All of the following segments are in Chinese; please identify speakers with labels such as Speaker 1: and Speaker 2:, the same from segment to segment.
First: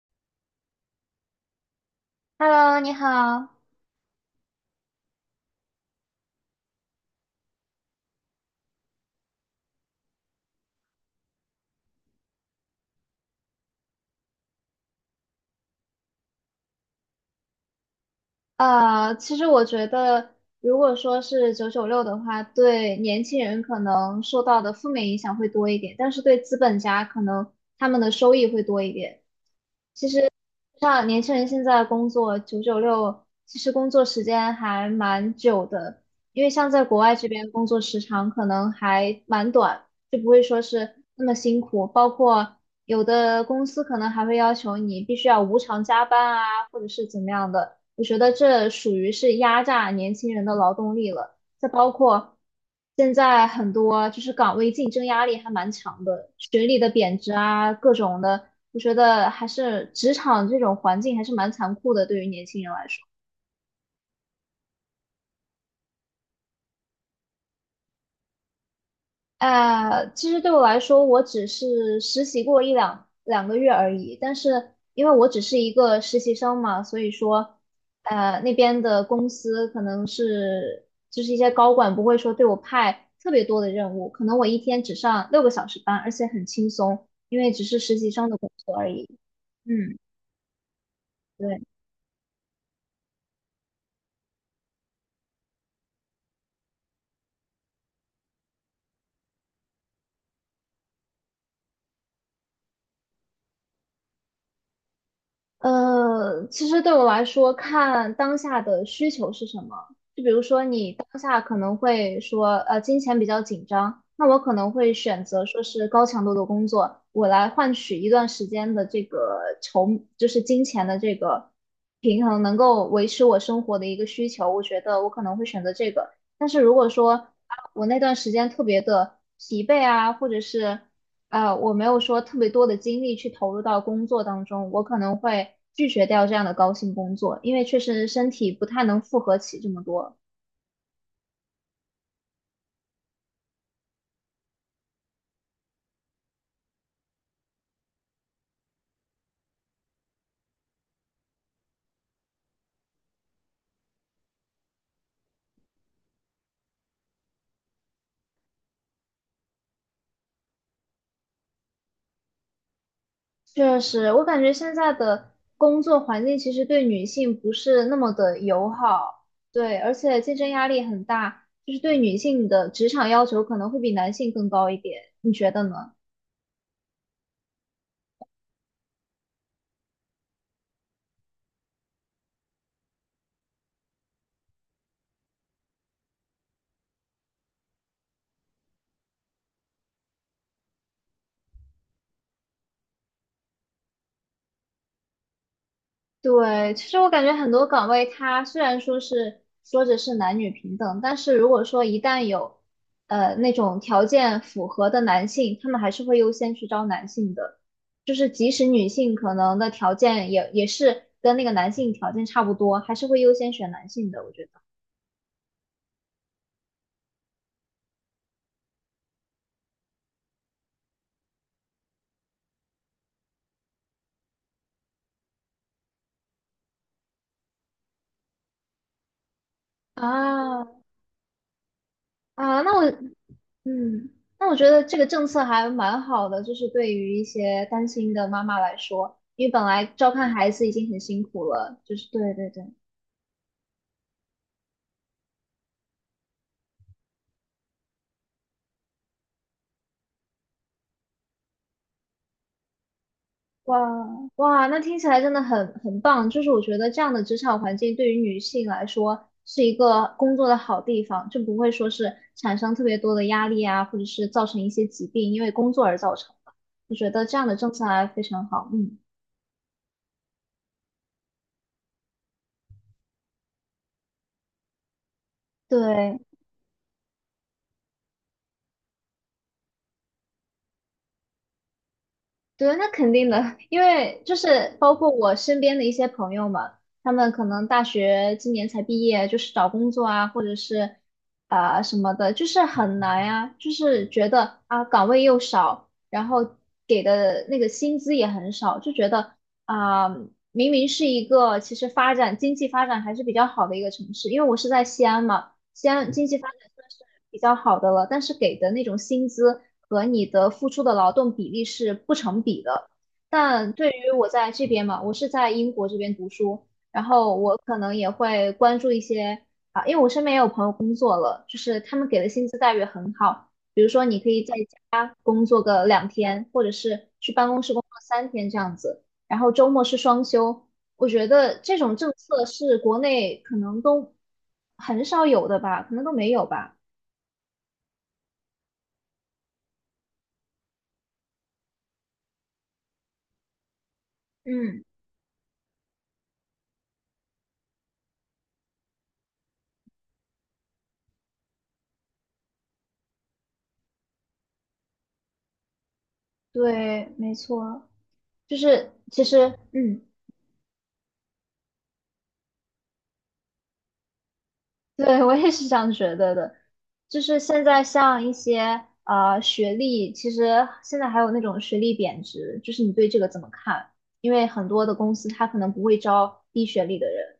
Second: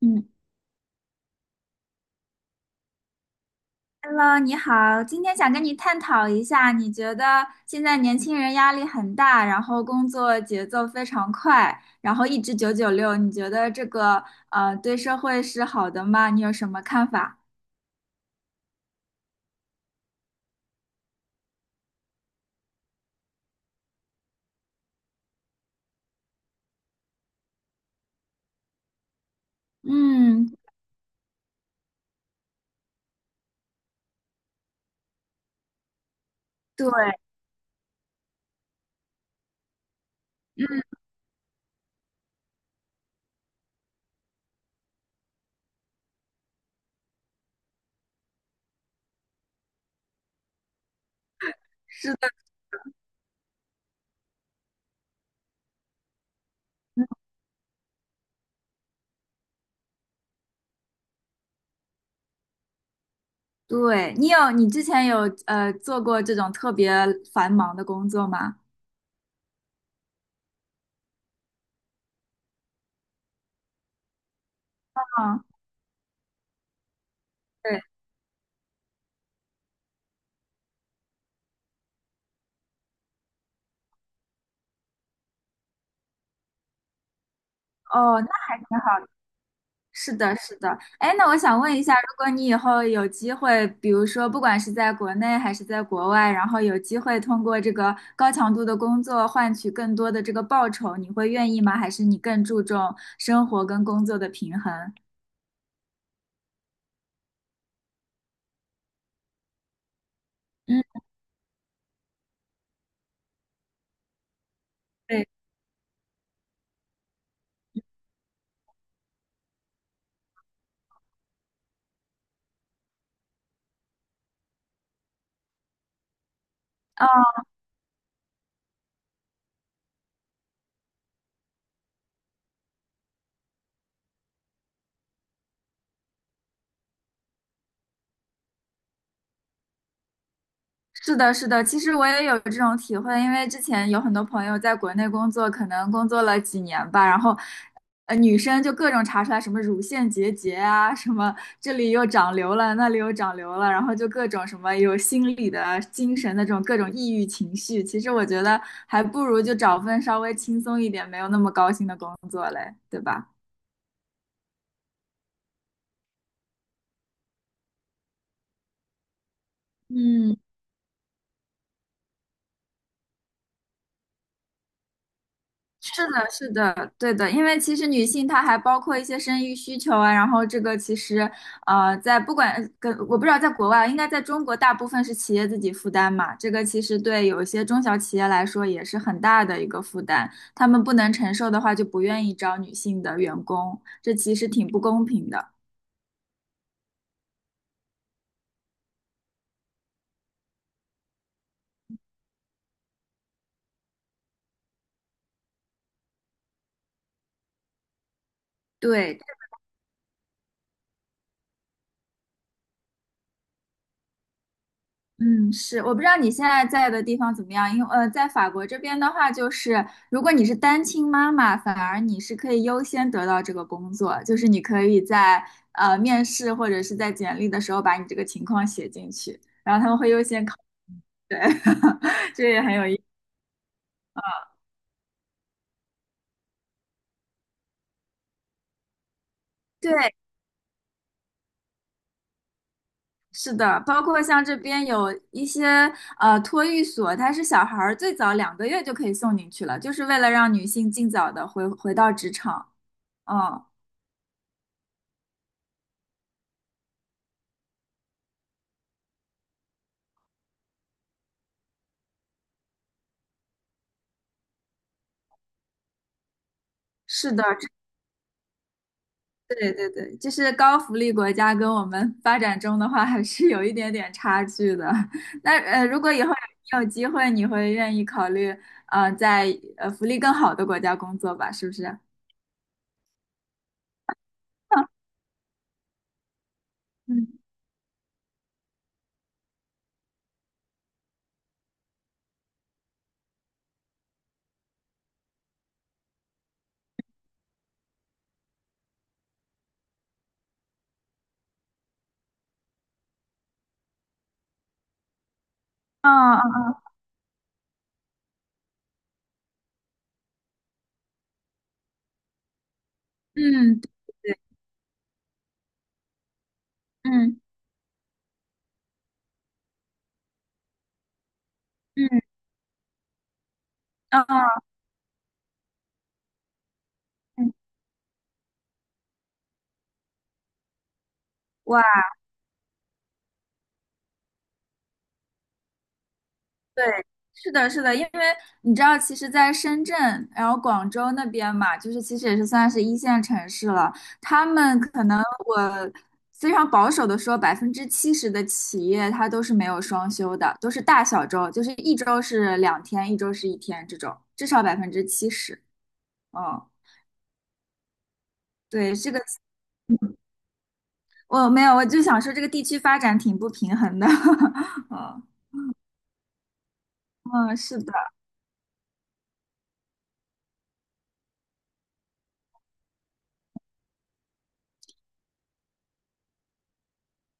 Speaker 1: 嗯。
Speaker 2: Hello，你好。
Speaker 1: Hello，你好，今天想跟你探讨一下，你觉得现在年轻人压力很大，然后工作节奏非常快，然后一直九九六，你觉得这个对社会是好的吗？你有什么看法？
Speaker 2: 其实我觉得，如果说是九九六的话，对年轻人可能受到的负面影响会多一点，但是对资本家可能他们的收益会多一点。
Speaker 1: 嗯，
Speaker 2: 像年轻人现在工作九九六，其实工作时间还蛮久的，因为像在
Speaker 1: 对，
Speaker 2: 国外这边工作时长可能还蛮短，就不会说是那么辛苦。包括有的公司可能还会要求你必须要无偿加班啊，或者是怎么样的。我觉得这属于是压榨年轻人的劳动力了。再包
Speaker 1: 是的，
Speaker 2: 括现在很多就是岗位竞争压力还蛮强的，学历的贬值啊，各种的。我觉得还是职场这种环境还是蛮残酷的，对于年轻人来说。
Speaker 1: 对，你之前有做过这种特别繁忙的工作吗？
Speaker 2: 其实对我来说，我只是实习过两个月而已，但是因为我只
Speaker 1: 嗯，
Speaker 2: 是一个实习生嘛，所以说，
Speaker 1: 对，
Speaker 2: 那边的公司可能是就是一些高管不会说对我派特别多的任务，可能我一天只上六个小时班，而且很轻松，因为只是实习
Speaker 1: 哦，那
Speaker 2: 生的工作
Speaker 1: 还。
Speaker 2: 而已。嗯，
Speaker 1: 是的，是的。哎，那我想
Speaker 2: 对。
Speaker 1: 问一下，如果你以后有机会，比如说不管是在国内还是在国外，然后有机会通过这个高强度的工作换取更多的这个报酬，你会愿意吗？还是你更注重生活跟工作的平衡？
Speaker 2: 其实对我来说，看当下的需求是什么。就比如说，
Speaker 1: 嗯，
Speaker 2: 你当下可能会说，金钱比较紧张，那我可能会选
Speaker 1: 对，
Speaker 2: 择说是高强度的工作，我来换取一段时间的这个筹，就是金钱的这个平衡，能够维持我生活的一个需求。我觉得我可能会选择这个。但是如果说
Speaker 1: 哦，
Speaker 2: 啊，我那段时间特别的疲惫啊，或者是我没有说特别多的精力去投入到工作当中，我可能会拒绝掉这样的高薪工作，因为确实身体不太能负荷起这么多。
Speaker 1: 是的，是的，其实我也有这种体会，因为之前有很多朋友在国内工作，可能工作了几年吧，然后，女生就各种查出来什么乳腺结节啊，什么这里又长瘤了，那里又长瘤了，然后就各种什么有心理的、精神的这种各种抑郁情绪。其实我觉得还不如就找份稍微轻松一点、没有那么高薪的工作嘞，对吧？
Speaker 2: 确实，我感觉现在的工作环境其实对女性不是那么的友好，对，而且竞
Speaker 1: 嗯，
Speaker 2: 争压力很大，就是对女性的职场要求可能会比男性更高一点，你觉得呢？
Speaker 1: 是的，是的，对的，因为其实女性她还包括一些生育需求啊，然后这个其实，在不管跟我不知道在国外，应该在中国大部分是企业自己负担嘛，这个其实对有一些中小企业来说也是很大的一个负担，他们不能承受的话就不愿意招女性的员工，这其实挺不公平的。
Speaker 2: 对，其实我感觉很多岗位，它虽然说是说着是男女平等，但是如果说一旦有那种条件符合的男性，他们还是会优先去招男性的。就是即使女性
Speaker 1: 对，
Speaker 2: 可能的条件也是跟那个男性条件差不多，还是会优先选男性的，我觉得。
Speaker 1: 嗯，是，我不知道你现在在的地方怎么样，因为在法国这边的话，就是如果你是单亲妈妈，反而你是可以优先得到这个工作，就是你可以在面试或者是在简历的时候把你这个情况写进去，然后他们会优先考，
Speaker 2: 啊
Speaker 1: 对，这
Speaker 2: 啊，
Speaker 1: 也很
Speaker 2: 那我
Speaker 1: 有意思。
Speaker 2: 嗯，那我觉得这个政策还蛮好的，就是对于一些单亲的妈妈来说，因为本来照
Speaker 1: 对，
Speaker 2: 看孩子已经很辛苦了，就是对对对。
Speaker 1: 是的，包括像这边有一些托育所，它是小孩儿最早2个月就可以送进去了，就是为了让女性尽早的回到职场。嗯，
Speaker 2: 哇哇，那听起来真的很棒。就是我觉得这样的职场环境对于女性来说是一个工作的好地方，就不会说是产生特别多的压力啊，或者是造成一些疾病，因为工作而造成的。我觉得
Speaker 1: 是
Speaker 2: 这
Speaker 1: 的，
Speaker 2: 样的政策还非常好。嗯，
Speaker 1: 对对对，就是高福利国家跟我们发展中的话，还是有一点点差距的。那如果
Speaker 2: 对。
Speaker 1: 以后你有机会，你会愿意考虑在福利更好的国家工作吧？是不是？
Speaker 2: 对，那肯定的，因为就是包括我身边的一些朋友们，他们
Speaker 1: 嗯，
Speaker 2: 可能大学今年才毕业，就是找工作啊，或者是啊、什么的，就是很难呀、就是觉得啊岗位又少，然后给的那个薪资也很少，就觉得啊、明明是一个其实发展经济发展还是比较好的一个城市，因为我是在西安嘛。西安经济
Speaker 1: 嗯
Speaker 2: 发展
Speaker 1: 嗯
Speaker 2: 算是比较好的了，但是给的那种薪资和你的付出的劳动比例是不成比的。但
Speaker 1: 嗯嗯，
Speaker 2: 对
Speaker 1: 对
Speaker 2: 于我
Speaker 1: 对对，
Speaker 2: 在这边嘛，我是在英国这边读书，然后
Speaker 1: 嗯
Speaker 2: 我可能也会关注一些啊，因为我身边也有朋友工作了，就是他们给
Speaker 1: 嗯，
Speaker 2: 的薪资待遇很好，比如说你
Speaker 1: 嗯
Speaker 2: 可以
Speaker 1: 嗯，
Speaker 2: 在家工作个两天，或者是去办
Speaker 1: 嗯。
Speaker 2: 公室工作三天这样子，然后周末是双休，我觉得这种政策是国内可能都很少有的吧，可能都没有吧。
Speaker 1: 对，是的，是的，因为你知道，其实，在深圳，然后广州那边嘛，就是其实也是算是一线城市了。他们
Speaker 2: 嗯，
Speaker 1: 可能我非常保守的说，百分之七十的企业它都是没有双休的，都是大小周，就是一周是2天，一周是一天这种，至少百分之七十。嗯，
Speaker 2: 对，没错，就是
Speaker 1: 对，这个
Speaker 2: 其实，嗯，
Speaker 1: 我没有，我就想说这个地区发展挺不平衡的。
Speaker 2: 对，
Speaker 1: 嗯
Speaker 2: 我也是这样觉得的。就是
Speaker 1: 嗯，
Speaker 2: 现
Speaker 1: 是
Speaker 2: 在
Speaker 1: 的。
Speaker 2: 像一些啊学历，其实现在还有那种学历贬值，就是你对这个怎么看？因为很多的公司它可能不会招低学历的人。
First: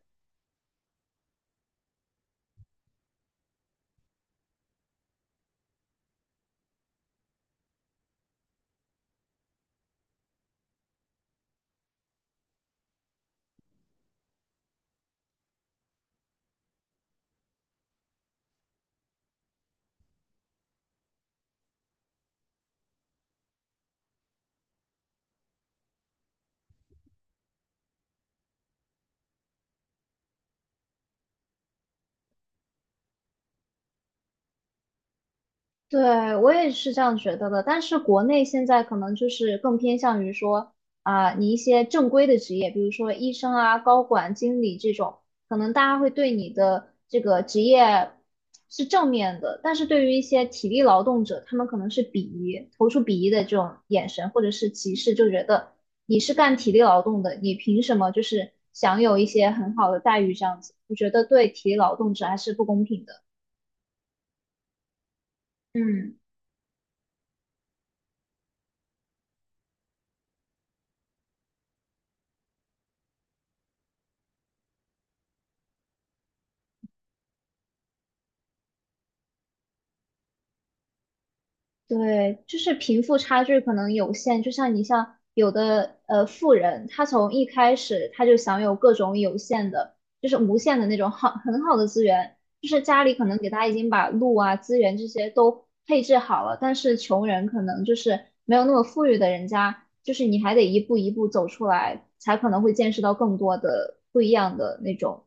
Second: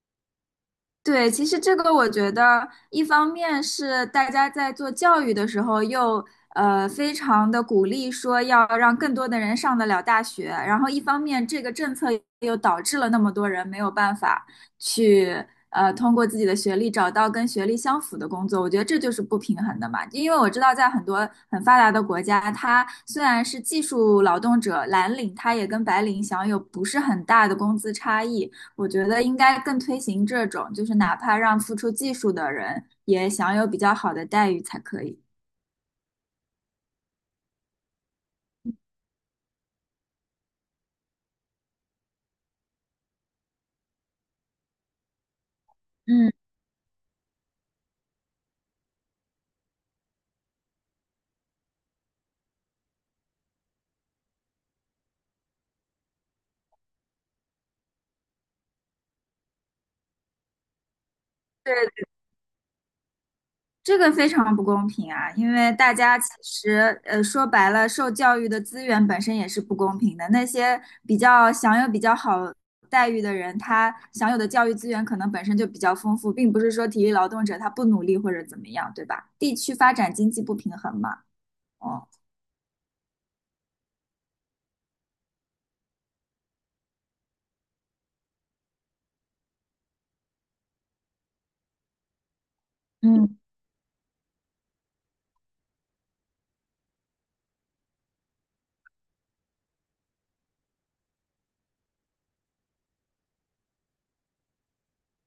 Speaker 1: 对，其实这个我觉得，一方面是大家在做教育的时候又，非常的鼓励说要让更多的人上得了大学，然后一方面这个政策又导致了那么多人没有办法去通过自己的学历找到跟学历相符的工作，我觉得这就是不平衡的嘛。因为我知道在很多很发达的国家，它虽然是技术劳动者蓝领，它也跟白领享有不是很大的工资差异。我觉得应该更推行这种，就是哪怕让付出技术的人也享有比较好的待遇才可以。
Speaker 2: 对，我也是这样觉得的，但是国内现在可能就是更偏向于说啊、你一些正规的职业，比如说医生啊、高管、经理这种，可能大家会
Speaker 1: 嗯，
Speaker 2: 对你的这个职业是正面的，但是对于一些体力劳动者，他们可能是鄙夷，投出鄙夷的这种眼神或者是歧视，就觉得你是干体力劳动的，你凭什么就是享有一些很好的待遇这样子？我觉得对体力
Speaker 1: 对，
Speaker 2: 劳动者还是不公平的。
Speaker 1: 这个非常不公平啊，因为大
Speaker 2: 嗯。
Speaker 1: 家其实，说白了，受教育的资源本身也是不公平的。那些比较享有比较好待遇的人，他享有的教育资源可能本身就比较丰富，并不是说体力劳动者他不努力或者怎么样，对吧？地区发展经济不平衡嘛，哦，
Speaker 2: 对，就是贫富差距可能有限，就像你像有的富人，他从一开始他就享有各种有限的，就是无限的那种好很好的资源，就是家里可
Speaker 1: 嗯。
Speaker 2: 能给他已经把路啊资源这些都配置好了，但是穷人可能就是没有那么富裕的人家，就是你还得一步一步走出来，才可能会见识到更多的不一样的那种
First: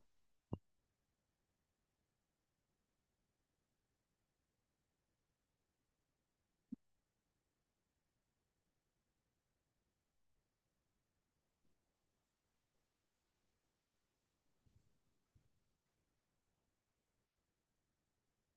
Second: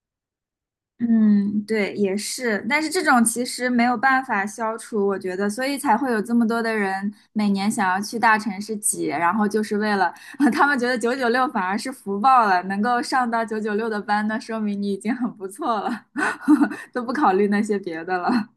Speaker 1: 嗯，对，也是，但是这种其实没有办法消除，我觉得，所以才会有这么多的人每年想要去大城市挤，然后就是为了，他们觉得996反而是福报了，能够上到九九六的班，那说明你已经很不错了，都不考虑那些别的了。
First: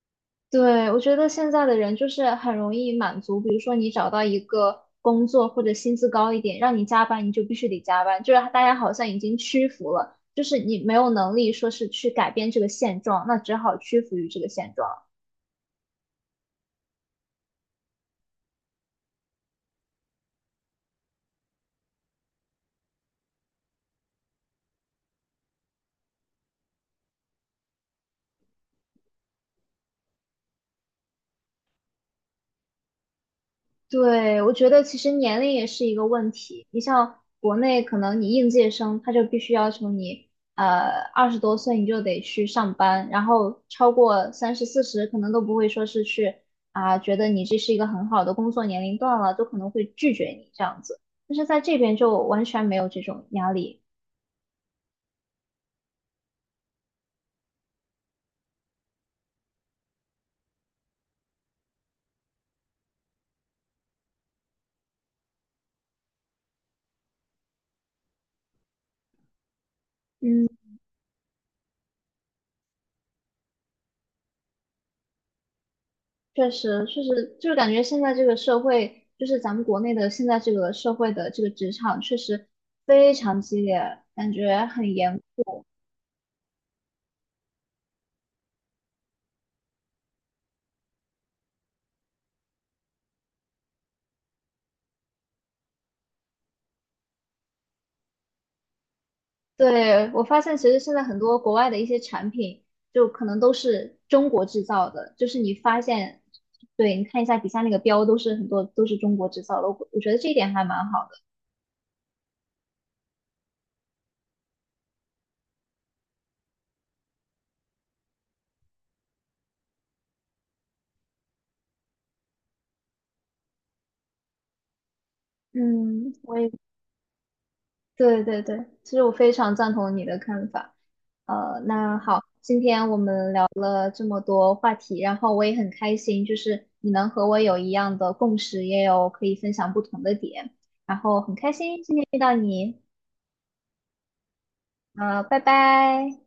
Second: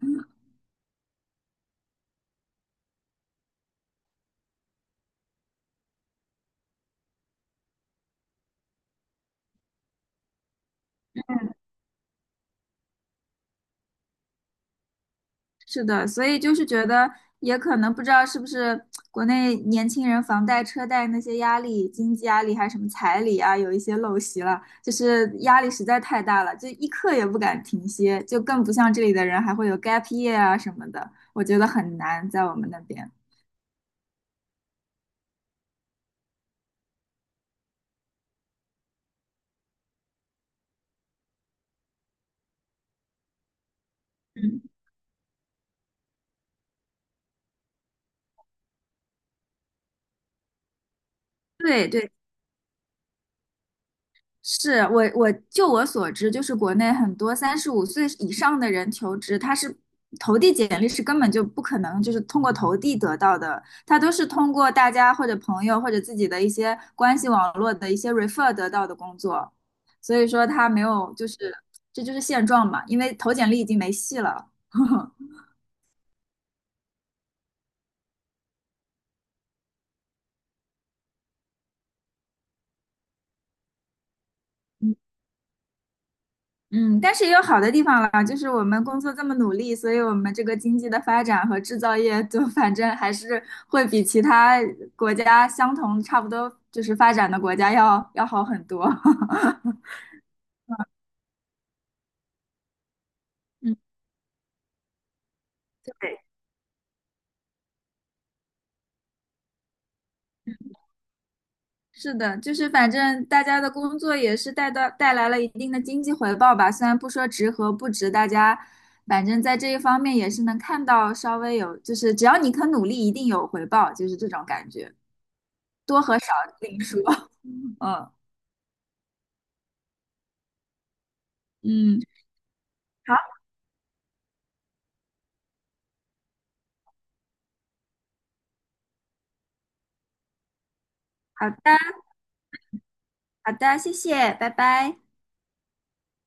Speaker 2: 对，我觉得现在的人就是很容易满足，比如说你找到一个工作或者薪资高一点，让你加班，你就必须得加班，就是大家好像已经屈服了，就是你没有能力说是去改变这个现状，那只好屈服于这个现状。
Speaker 1: 是的，所以就是觉得，也可能不知道是不是国内年轻人房贷、车贷那些压力、经济压力还是什么彩礼啊，有一些陋习了，就是压力实在太大了，就一刻也不敢停歇，就更不像这里的人还会有 gap year 啊什么的，我觉得很难在我们那边。
Speaker 2: 对，我觉得其实年龄也是一个问题。你像国内，可能你应届生他就必须要求你，二十多岁你就得去上班，然后超过三
Speaker 1: 嗯，
Speaker 2: 十四十，可能都不会说是去啊、觉得你这是一个很好的工作年龄段了，都可能会拒绝你这样子。但是在这
Speaker 1: 对
Speaker 2: 边
Speaker 1: 对，
Speaker 2: 就完全没有这种压力。
Speaker 1: 是我就我所知，就是国内很多35岁以上的人求职，他是投递简历是根本就不可能，就是通过投递得到的，他都是通过大家或者朋友或者自己的一些关系网络的一些 refer 得到的工作，所以说
Speaker 2: 嗯，
Speaker 1: 他没有，就是这就是现状嘛，因为投简历已经没戏了。
Speaker 2: 确实，确实，就是感觉现在这个社会，就是咱们国内的现在这个社会的这个职场，确实非常激烈，感觉很严。
Speaker 1: 嗯，但是也有好的地方了，就是我们工作这么努力，所以我们这个经济的发展和制造业就 反正还是会比其他国家相同差不多就是发展的国家要好很多。
Speaker 2: 对，我发现其实现在很多国外的一些产品，就可能都
Speaker 1: 嗯，
Speaker 2: 是中国制造的，就是你发现，
Speaker 1: 对，
Speaker 2: 对，你看一下底下那个标，都是很多都是中国制造的，我觉得这一点还蛮好的。
Speaker 1: 是的，就是反正大家的工作也是带来了一定的经济回报吧，虽然不说值和不值，大家反正在这一方面也是能看到稍微有，就是只要你肯努力，一定有回报，就是这种感觉，多
Speaker 2: 嗯，
Speaker 1: 和少
Speaker 2: 我也
Speaker 1: 另说。嗯。
Speaker 2: 对对对，其实我非常赞同你的看法。那
Speaker 1: 嗯，
Speaker 2: 好，今天我们
Speaker 1: 好
Speaker 2: 聊了这么多话题，然后我也很开心，就是你能和我有一样的共识，也有可以分享不同的点，然后很
Speaker 1: 好
Speaker 2: 开
Speaker 1: 的
Speaker 2: 心今天遇到你。
Speaker 1: 好的，谢谢，拜拜。
Speaker 2: 拜拜。